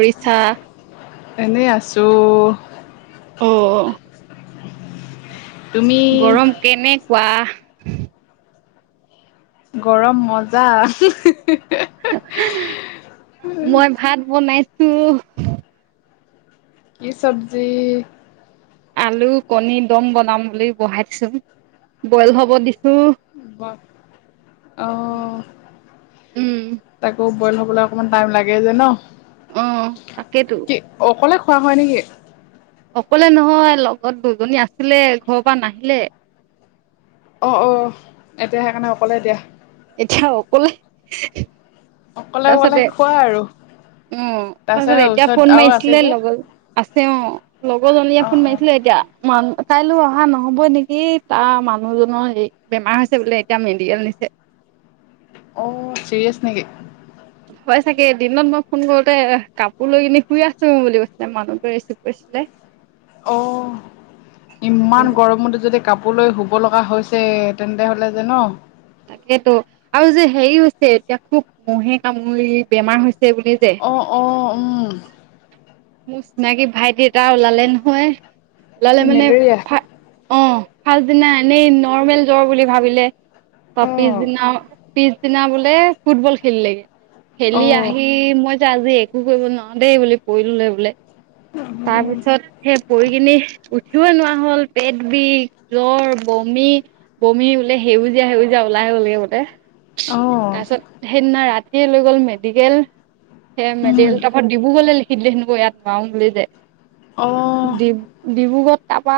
উৰিষ্যা এনেই আছোঁ। অ', অ'। তুমি গৰম কেনেকুৱা? গৰম, মজা। মই ভাত বনাইছো। কি, চবজি। আলু, কণী দম বনাম বুলি বহাই দিছো বইল হ'ব দিছো। ব, অ' উম তাক অ' তাকেইতো অ'। খোৱা হয় নেকি। অকলে নহয় লগত দুজনী আছিলে ঘৰৰ পৰা নাহিলে। অ', অ', এতিয়া সেইকাৰণে অকলে দিয়া। এতিয়া অকলে। অকলে, অকলে খোৱা আৰু। অ' তাৰপিছত সেই এতিয়া ওচৰত ফোন আৰু আছে মাৰিছিলে যে লগৰ আছে অ' লগৰজনীয়ে অ ফোন অ মাৰিছিলে এতিয়া। মই আনোতে কাইলৈ অহা নহবই নেকি তাৰ মানুহজনৰ হেৰি বেমাৰ হৈছে বোলে। এতিয়া মেডিকেল নিছে। অ' চিৰিয়েছ নেকি? হয় চাগে, দিনত মই ফোন কৰোতে কাপোৰ লৈ কিনি শুই আছো বুলি কৈছিলে, মানুহটোৱে ৰিচিভ কৰিছিলে। অহ' ইমান উম। গৰমতো যদি কাপোৰলৈ শুব লগা হৈছে তেন্তে হ'লে জান। তাকেইতো আৰু যে হেৰি হৈছে এতিয়া খুব মহে কামুৰি বেমাৰ হৈছে। সেই বুলি যে। অ অ উম। মোৰ চিনাকি ভাইটি এটা ওলালে নহয়, ওলালে কি মানে মেলেৰিয়া অ' ফাৰ্ষ্ট দিনা এনেই নৰ্মেল জ্বৰ বুলি ভাবিলে অ' পিছদিনা পিছ পিছদিনা বোলে ফুটবল খেলিলেগে, খেলি অ আহি মই আজি একো কৰিব নোৱাৰো দেই বুলি। বঢ়িললে বোলে তাৰ অ পিছত সেই বঢ়ি খিনি উঠিব নোৱাৰা হ'ল, পেট বিষ জ্বৰ, বমি। বমি বোলে সেউজীয়া সেউজীয়া ওলাই বোলে গোটেই। অ', তাৰপিছত সেইদিনা ৰাতিয়ে লৈ গ'ল মেডিকেল। সেই মেডিকেল উম, তাৰপা ডিব্ৰুগড় লৈ লিখি দিলে হেনো ইয়াত নোৱাৰো বুলি যে। অ', ডি ডিব্ৰুগড়ত তাৰাপা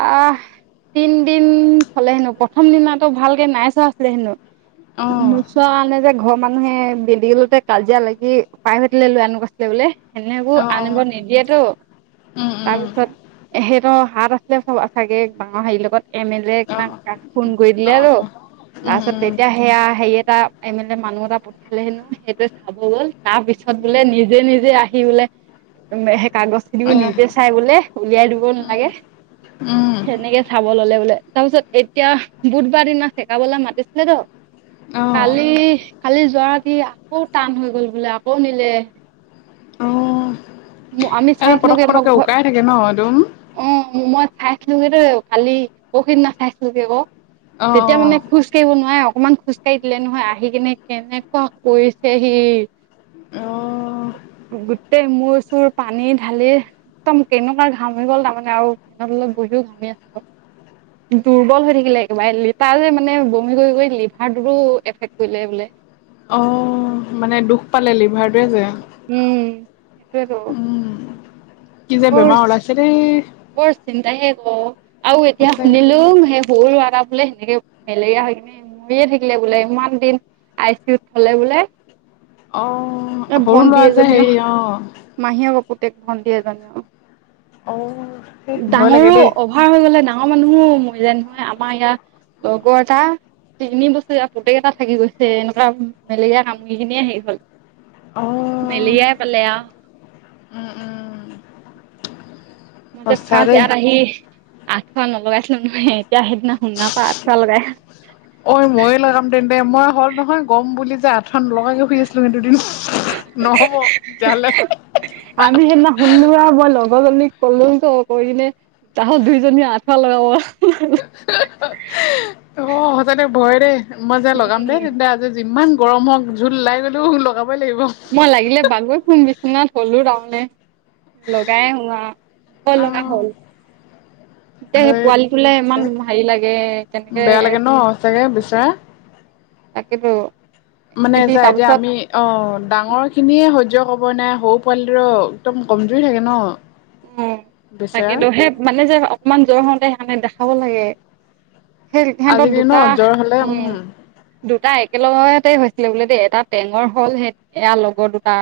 তিনদিন থ'লে হেনো প্ৰথম দিনাতো ভালকে নাইচোৱা আছিলে হেনো। অ', অ', নোচোৱা কাৰণে যে। ঘৰৰ মানুহে মেডিকেলতে কাজিয়া লাগি প্ৰাইভেট লৈ আনো কৈছিলে বোলে। সেনেকো আনিব অ', নিদিয়েতো উম, উম, তাৰপিছত ইহঁতৰ হাত আছিলে চ'ব চাগৈ ডাঙৰ হেৰি লগত। এমে লে না কাক অ', তাক ফোন কৰি অ', দিলে আৰু অ', উম, তাৰপিছত উম, তেতিয়া সেয়া হেই এটা এম এল এ মানুহ এটা পঠিয়ালে হেনো সেইটোৱে চাব গ'ল তাৰ পিছত বোলে নিজে নিজে আহি বোলে সেই কাগজ খিনিয়ো এ নিজে চাই বোলে উলিয়াই দিব নালাগে। উম, উম, সেনেকে চাব ল'লে বোলে। তাৰ পিছত এতিয়া বুধবাৰ দিনা চেকাবলে মাতিছিলে তো অ', কালি কালি যোৱা ৰাতি আকৌ টান হৈ গ'ল বোলে আকৌ নিলে। অ', আমি এ পতক চাইছিলোগে মই পটককে ঘৰত উকাই থাকে ন একদম। অ মই চাইছিলো গৈ কালি পৰসী দিনা চাইছিলো গৈ আকৌ। অ', তেতিয়া মানে অ', খোজ কাঢ়িব নোৱাৰে। অকমান খোজকাাঢ়ি দিলে নহয়, আহি কেনে কেনেকুৱা কৰিছেহি। অ', গোটেই মূৰ চোৰ পানী ঢালি একদম কেনেকুৱা ঘাম। ঘামি গ'ল তাৰমানে আৰু ফেন তলত বহিও ঘামি আছিলোঁ দুৰ্বল হৈ থাকিলে, একেবাৰে লিটাৰ যে মানে বমি কৰি কৰি লিভাৰটোৰো এফেক্ট কৰিলে বোলে। অ' মানে দুখ পালে লিভাৰটোৱে যে। উম, সেইটোৱেটো। উম, কি যে বেমাৰ ওলাইছে দেই। বৰ চিন্তা হে ঘৰৰ আৰু এতিয়া সঁচাকে শুনিলো সেই বড়ো ল'ৰা এটা বোলে সেনেকে মেলেৰিয়া হৈ কিনে মৰিয়ে থাকিলে বোলে ইমান দিন আই চি ইউ থ'লে বোলে। অ', বলে এই সৰু ল'ৰা ভণ্টি যে এজনীও হেৰি অ', মাহীয়েক তেক ভণ্টি এজনী অ' অ', ভয় লাগে ডাঙৰো দেই অভাৰ হৈ গ'লে না ডাঙৰ মানুহো মৰিলে নহয় আমাৰ ইয়াত তগৰ দা। তিনি বছৰীয়া পুতেক এটা থাকি গৈছে। এনেকুৱা মেলেৰিয়া কামৰিখিনিয়ে হেৰি হ'ল। অ', মেলিয়াই পালেয়া। উম, উম। মই যে সঁচা ফাৰ্ষ্ট দেই ইয়াত আহি। আঠুৱা নলগাইছিলো নহয়। এতিয়া সেইদিনা শুনা পা আঠুৱা লগাই ঐ ময়ে লগাম তেন্তে, মই হ'ল নহয় গ'ম বুলি ফন লগাইে শুই আছিলো কিন্ত দুদিন নহ'ব। তেতিয়া হ'লে ভুললো আৰু মই লগৰজনীক ক'লো তো কৰি কিনে তাহাত দুইজনীয়ে আঠু লগাব অ'। অ সঁচা দে ভয় দেই মই যে লগাম দেই উম তেন্তে আজি যিমান গৰম হওক জোল ওলাই গ'লেও লগাম। মই লাগিলে বাগৰি শুম বিচনাত হ'লও তাৰমানে। লগাই আহো আহ, হ'ল লগাই অ' হ'ল। হয় [unintelligible] তে হেই পোৱালিটোলে ইমান সঁচাকে হেৰি লাগে। কেনেকে বেয়া লাগে ন সঁচাকে বিচৰা তাকেতো। মানে এতি চা এতিয়া তাৰপিছত আমি অ' ডাঙৰ খিনিয়ে হয় তোৱে কব নোৱাৰে, সৰু পোৱালি ৰ একদম কমজুৰি থাকে ন। উ বেচেৰা তাকেতো সেই মানে যে অকমান জ্বৰ হওঁতে সেই কাৰনে দেখাব লাগে। সেই সিহ'তৰ আজিকালি ন দুটা জ্বৰ হ'লে উম দুটা এক একেলগতে হৈছিলে বোলে দেই এটা টেঙৰ হ'ল। সেই এয়া লগৰ দুটা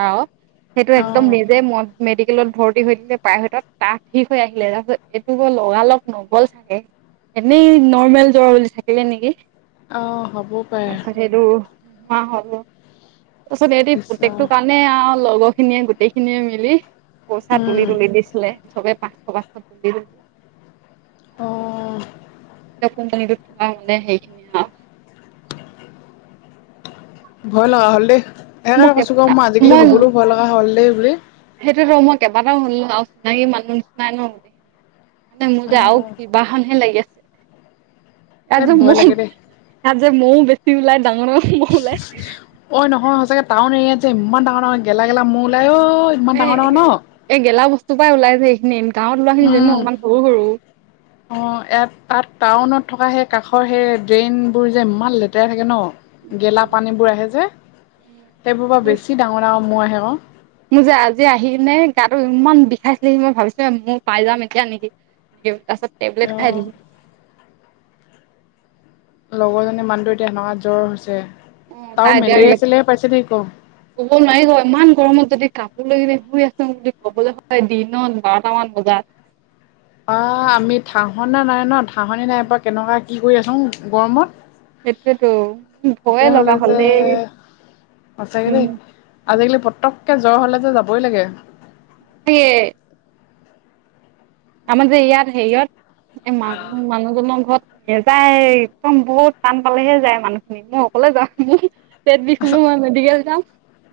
সেইটো এক্দম অ' নিজে ম মেডিকেলত ভৰ্তি হৈ দিলে। পায় সি তাত ঠিক হৈ আহিলে তাৰপিছত এইটো 'হব লগা লগ নগ'ল চাগে। এনেই নৰ্মেল জ্বৰা বুলি থাকিলে নেকি? অ' হ'ব পাৰে। হা' হ'ব তাৰিছত এই ইছ ৰাম পুতেকটোৰ কাৰণে আৰু ল'লো। খিনিয়ে গোটেই খিনিয়ে মিলি পইচা তুলি উম, তুলি দিছিলে। চবে পাঁচশ পাঁচশ অ' এয়া কোম্পানীটোত থকা মানে সেইখিনি আৰু। ভয় লগা হ'ল দেই এই কাৰনে মোক কৈছো ক মই আজিকালি ঘুৰিবলৈ ভয় লগা হ'ল দেই বুলি। সেইটো হয়মই কেইবাটাও শুনিলো আৰু চিনাকি মানুহ নিচিনাই ন গোটেইখিনি। নে মোৰ আও অ', কিবা খন হে লাগি আছে। ইয়াত ধেত যে ভয় মৌ লাগে দেই। ইয়াত যে মৌ বেছি ওলাই ডাঙৰ ডাঙৰ মৌ ওলাই। অ', নহয় সঁচাকে টাউন এৰিয়াত যে ইমান ডাঙৰ ডাঙৰ গেলা গেলা ম'হ ওলাই অ'। ইমান এ ডাঙৰ ডাঙৰ ন? এই গেলা বস্তুৰ পৰাই ওলাইছে এই খিনি। এনে উম অ এ তাত টাউনত থকা সেই কাষৰ সেই ড্ৰেইনবোৰ যে ইমান লেতেৰা থাকে ন। গেলা উম, পানীবোৰ আহে যে, সেইবোৰ পৰা মই বেছি ডাঙৰ ডাঙৰ ম'হ আহে আকৌ। মোৰ যে আজি আহি কিনে গাটো ইমান বিষাইছিলেহি মই ভাবিছো মই পাই যাম এতিয়া নেকি। বিষত পাছত টেবলেট খাই অ', দিলো। লগৰ জনীৰ মানুহটো এতিয়া এনেকুৱা জ্বৰ হৈছে। অ তাৰো তাইতো মেলেৰিয়া চেলেৰিয়া পাইছে নেকি ক? কব নোৱাৰিব ইমান গৰমত যদি কাপ শুই আছো বুলি ক'বলৈ হয় দিনত বাৰটামান বজাত অ আমি থাহনা নাই ন থাহনি নাইপ কেনেকুৱা কি কৰি আছো গৰমত। এইটোয়েতো ভয়ে তেতিয়াহ'লে লগা হ'ল যে দে। সঁচাকে দেই আজিকালি পতককে জ্বৰ হ'লে যে যাবই লাগে। ে [unintelligible] আমাৰ যে ইয়াত হেৰিয়ত এ মানু মানুহজনৰ ঘৰত নেযায় একদম বহুত টান পালেহে যায় মানুহখিনি। মই অকলে যাওঁ ম পেট বিষ হ'ল। মই মেডিকেল যাম।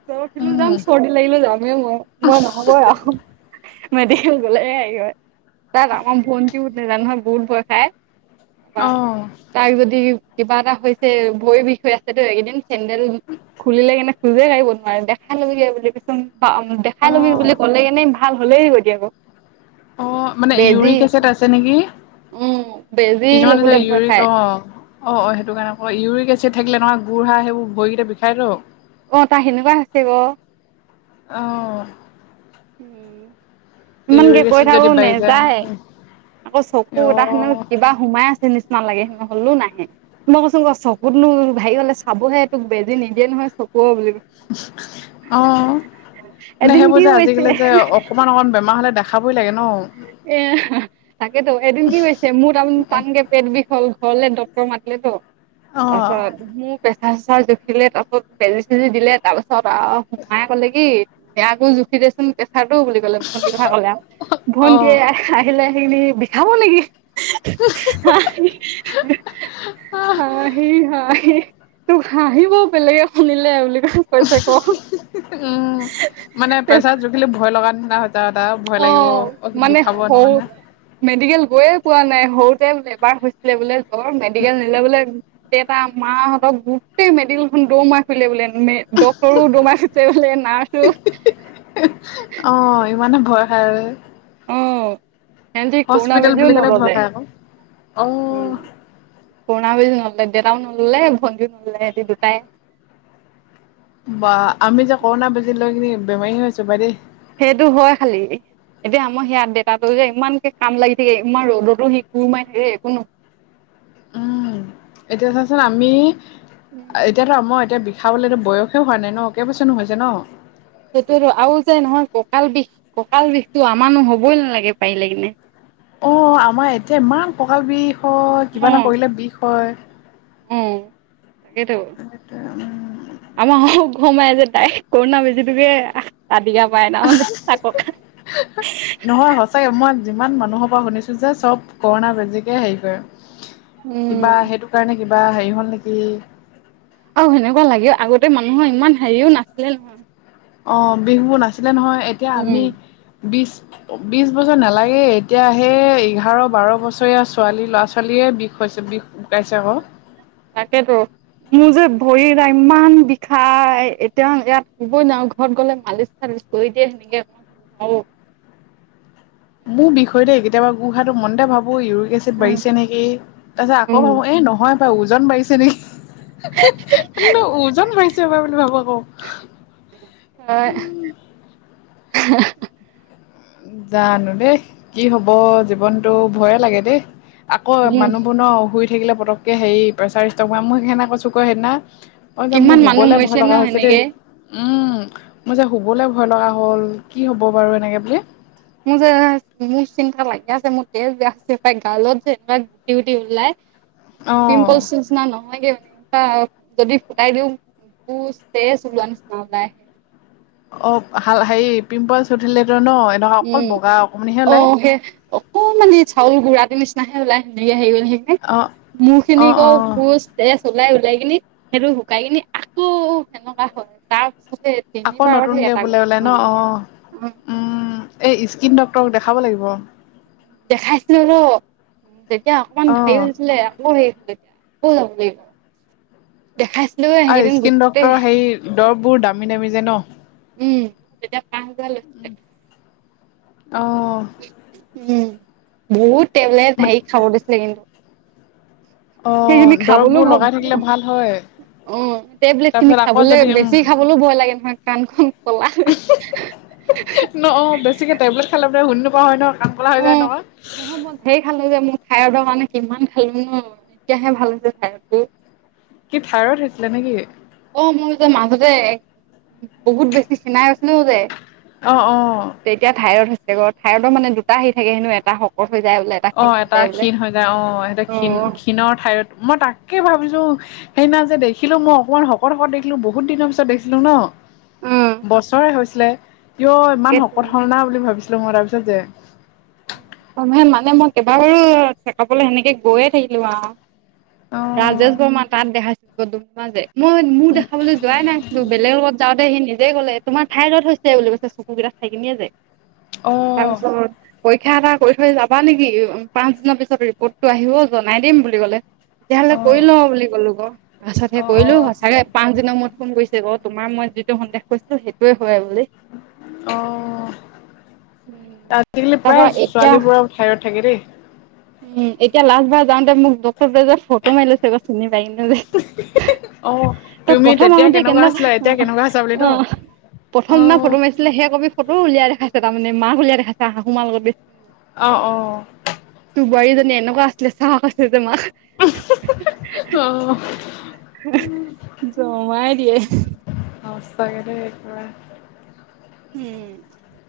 জ্বৰ উঠিলেও উম যাম চৰ্দি লাগিলে যামেই মই। মই নহব আহ। মেডিকেল গ'লেহে হেৰি হয়। তাইক আমাৰ ভণ্টিও নাযায় নহয় বহুত ভয় খায়। অ তাইক যদি কিবা এটা হৈছে ভৰি বিষ আছেতো এই কেদিন, চেন্দেল খুলিলেগে ন। খুজে কাঢ়িব নোৱাৰে, দেখাই ল'বি গে বুলি পিছত অ দেখাই ল'বি বুলি ক'লে কেনেই ভাল ভলেই আহিবতি আকৌ। অ' মানে বেজি ইউৰিক এছেড আছে নেকি। উম বেজি কিছুমান আছে ল'বলে ভয় ইউৰি, খাই অ'। অ' অ' সেইটো কাৰণে, আকৌ ইউৰিক এচিড থাকিলে নহয় গুুৰ়া সেইবোৰ ভৰিকেইটা বিষায়তো। অ' তা সেনেকুৱা হৈছে গ। অ'। উম। ইমানকে ইউৰিক কৈ এচিড থাকো যদি বাঢ়ি যায় নেযায়, আকৌ চকু অ তাৰ খি কিবা সোমাই আছে নিচিনা নালাগে, হ'লে নাহে, তুমি কোবাচোন ক চকুতনো হেৰি হ'লে চাবোহে তোক বেজি নিদিয়ে নহয় চকু ব অ', নে এদিন কি সেইবোৰ যে হৈছে আজিকালি যে অকমান অকমান বেমাৰ হলে দে খাবই লাগে ন। এ, তাকেতো এদিন কি কৈছে মোৰ তাৰ টানকে পেট বিষ হল। ঘৰলে ডটৰ মাতিলে তো, অ তাৰপিছত মোৰ চচাৰ চচাৰ জুখিলে তাৰপিছত, বেজি চেজি দিলে তাৰপিছত সোমাই কলে কি আকো জুখি দেচোন পেছাৰটো বুলি কলে ভণ্টীৰ কথা কলে, আৰু ভণ্টীয়ে অ', আহিলে। ি বিষাব নেকি। [unintelligible] হ হ হাহি হাহি তোক হাঁিব বেলেগে শুনিলে বুলি। কৰিছে, ক উম। মানে প্ৰেছাৰ জুখিলে ভয় লগা নিচিনা হৈ যায় আৰু ভয় লাগিব অ', মানে বিষাব হ নোৱাৰা নিচিনা। মেডিকেল গৈয়ে পোৱা নাই সৰুতে এবাৰ হৈছিলে বোলে জ্বৰ মেডিকেল নিলে বোলে, দেউতা মাহাহতৰ গোটেই মেডেলখন দৌ মাই ফুললে বোলে। ড্ক্তৰো দৰমাই ফুৰিছে, বোলে নাৰ্ছো। অ', ইমানে ভয় খাই ব অ' সিহঁতি কৰুনা বেজি ও বুলি ক'লে ভয় নললে, খাই আকৌ। উম। অ', কৰুনা বেজি নললে দেতাও নললে ভন্টিও নললে স দুটাই বা আমি যে কৰোণা বজি লৈ কি বেমাৰী হৈ আছো বাই দেই। সেইটো হয় খালি। এতিয়া আমাৰ সেয়াত দেতাতো যে ইমানকে কাম লাগি থাকে, ইমান ৰ'দতো সি খোৰমাই থাকে একো ন উম, এতিয়া চোৱাচোন আমি এতিয়াতো আমাৰ এতিয়া খাবলৈতো বয়সে হোৱা নাই ন, কেবছৰ নো হৈছে ন। সেইটো আৰু যে নহয় কঁকাল বিষ কঁকাল বিষটো আমাৰনো হবই নালাগে পাৰিলে কিনে। অ' আমাৰ এতিয়া ইমান ককাল বিষ হয়, কিবা এটা কৰিলে বিষ হয়। উম, তাকেইে তো আমাৰ ঘুমাই যে তাই কৰোণা বেজি তোকে ৰাতিকা পায়, তাৰমানমানে তাক নহয় সঁচাকে মই যিমান মানুহৰ পৰা শুনিছো যে চব, কৰোণা বেজিকে হেৰি কৰে, উম, কিবা সেইটো কাৰণে কিবা হেৰি হ'ল নেকি আৰু সেনেকুৱা লাগে আগতে মানুহৰ ইমান হেৰিও নাছিলে নহয়। অ' বিষবোৰ নাছিলে নহয় এতিয়া উম। আমি বি বি বছৰ নালাগে এতিয়াহে এঘাৰ বাৰ বছৰীয়া ছোৱালী ল'ৰা ছোৱালী এ বিষ হৈছে, বিষ গুটাইছে আকৌ। তাকেতো। মোৰ যে ভৰি ইমান বিষাই, এতিয়া ইয়াত কবই নোৱাৰো ঘৰত গ'লে মালিচ চালি কৈ দে নিকে আৰু। মোৰ বিষয়তে কেতিয়াবা গুহাটো মনতে ভাবো‌ ৌ ইউৰিক এচিড বাঢ়িছে নেকি, তাৰপাছত আকৌ উম, ভাবো এ নহয় বাৰ ওজন বাঢ়িছে নেকি। ন ওজন বাঢ়িছে বুলি ভাবো। অ', উম। [unintelligible] জানো দেই, কি হব জীৱনটো ভয়ে লাগে দেই। আকৌ উম, মানুহবোৰ ন' শুই থাকিলে পটককে হেৰি প্ৰেছাৰ ষ্ট'ক বা মই সেইকাৰনে কৈছো আক' সেইদিনা অ', যাম মোৰ কিমান মানুহ শুবলৈ ভয় মৰিছে ন লগা হৈছে দেই। সেনেকে উম মোৰ যে শুবলৈ ভয় লগা হ'ল কি হ'ব বাৰু এনেকৈ বুলি! মোৰ যে মোৰ যি চিন্তা লাগি আছে মোৰ [unintelligible] গালত যে এনেকুৱা গুটি গুটি ওলাই। অ পিম্পলছ নিচিনা নহয়গে যদি ফুটাই দিও পুচ তেজ ওলোৱা নিচিনা ওলাই আহে। অপ‌ হাল হেৰি পিম্পলচ উঠিলে উম অ', সেই অকমানি চাউল গুড়াটো নিচ [unintelligible] অ মোৰ খিনি অ আকৌ অ পোজ তেজ ওলাই লাই কিনি সেইটো শুকাই কিনি আকৌ সেনেকুৱা হয় তাৰ পিছতে আকৌ তিনিবাৰতহে নতুনকে এটা বোলে গুটি ওলে ন অ', অ উম। এই ইস্কিন ডক্তৰক দেখাব লাগিব। দেখাইছিলোটো তেতিয়া অকমান হে অ হৈছিলে আকৌ হেৰি [unintelligible] দেখাইছিলো সেকেইদিন গোটেই দৰববোৰ দামী দামী যে ন? উম তেতিয়া পাঁচহাজাৰ লৈছিলে। অ'। উম বহুত টেবলেট হেৰি খাব দিছিলে কিন্তু। সেইখিনি অ', খাবলৈও দৰববোৰ ভ লগাই থাকিলে ভাল হয়। অ', টেবলেট খিনি তাৰপিছত আকৌ খাবলৈ যদি উম বেছি খাবলৈও ভয় লাগে নহয় কাণখন কলা হৈ ন অ', বেছিকে টেবলেট খালে যে শুনি নোপোৱা হয় ন কান কলা হৈ যায় নহয়। থাইৰইডৰ কাৰণে কিমান খালোঁ নহয়, এতিয়াহে ভাল হৈছে খাইৰডটো। কি থাইৰড হৈছিলে নেকি? মোৰ যে মাজতে বহুত বেছি খিনাই গৈছিলো যে অ', অ'। তে থাইৰইডৰ মানে দুটা হেৰী থাকে হেনো এটা শকত হৈ যায় বোলে ক্ষীণ অ', হৈ এটা যায় বোলে ক্ষীণ হৈ যায় অ সেইটো ক্ষীণ ক্ষীণৰ থাইৰইড। মই তাকে ভাবিছো সেইদিনা যে দেখিলো মই অকমান শকত শকত দেখিলো, বহুত দিনৰ পিছত দেখিলো ন', উম বছৰে হৈছে ছিলে ইয়' ইমান তাকে শকত হল না বুলি ভাবিছিলো মই তাৰপিছত যে। মানে মই কেইবাবাৰো চেকাপলৈ সেনেকে গৈয়ে থাকিলো আৰু। অ ৰাজেশ বৰ্মা তাত দেখাইছিলোঁ [unintelligible] যে। মই মোক দেখাবলৈ যোৱাই নাছিলো বেলেগ লগত যাওঁতে সি নিজে ক'লে তোমাৰ থাইৰইড হৈছে বুলি কৈছে চকু কেইটা চাই কিনিয়ে যে উম তাৰপিছত পৰীক্ষা এটা কৰি থৈ যাবা নেকি? পাঁচ দিনৰ পিছত ৰিপৰ্টটো আহিব জনাই দিম বুলি ক'লে। তেতিয়াহ'লে অ কৰি অ লওঁ বুলি কলো আক' পাছত সে অ', কৰিলো অ', সঁচাকে পাঁচ দিনৰ মূৰত ফোন কৰিছে আকৌ তোমাৰ মই যিটো সন্দেহ কৰিছিলো সেইটোয়ে অ', আজিকালি তাৰপা প্ৰায় এতিয়া ছোৱালীবোৰৰ থাইৰইড থাকে দেই। উম এতিয়া লাষ্টবাৰ যাওঁতে মোক ডক্টৰ টোৱে যে ফটো মাৰি লৈছে চিনি পাই অ', কিনি তই তুমি প্ৰথম তেতিয়া আহোতে কেনেকুৱা কেনে আছিলা এতিয়া অ', কেনেকুৱা আছা বুলি ন? অ' প্ৰথম দিনা অ', ফটো মাৰিছিলে সেই কপি ফটোও উলিয়াই দেখাইছে তাৰমানে মাক উলিয়াই দেখাইছে সাহু মা লগত গৈ অ', অ'। বোৱাৰীজনী এনেকুৱা আছিলে চাহ কৈছ [unintelligible] অ'। [unintelligible] জমাই দিয়ে। সচাকে দেই পুৰা। উম।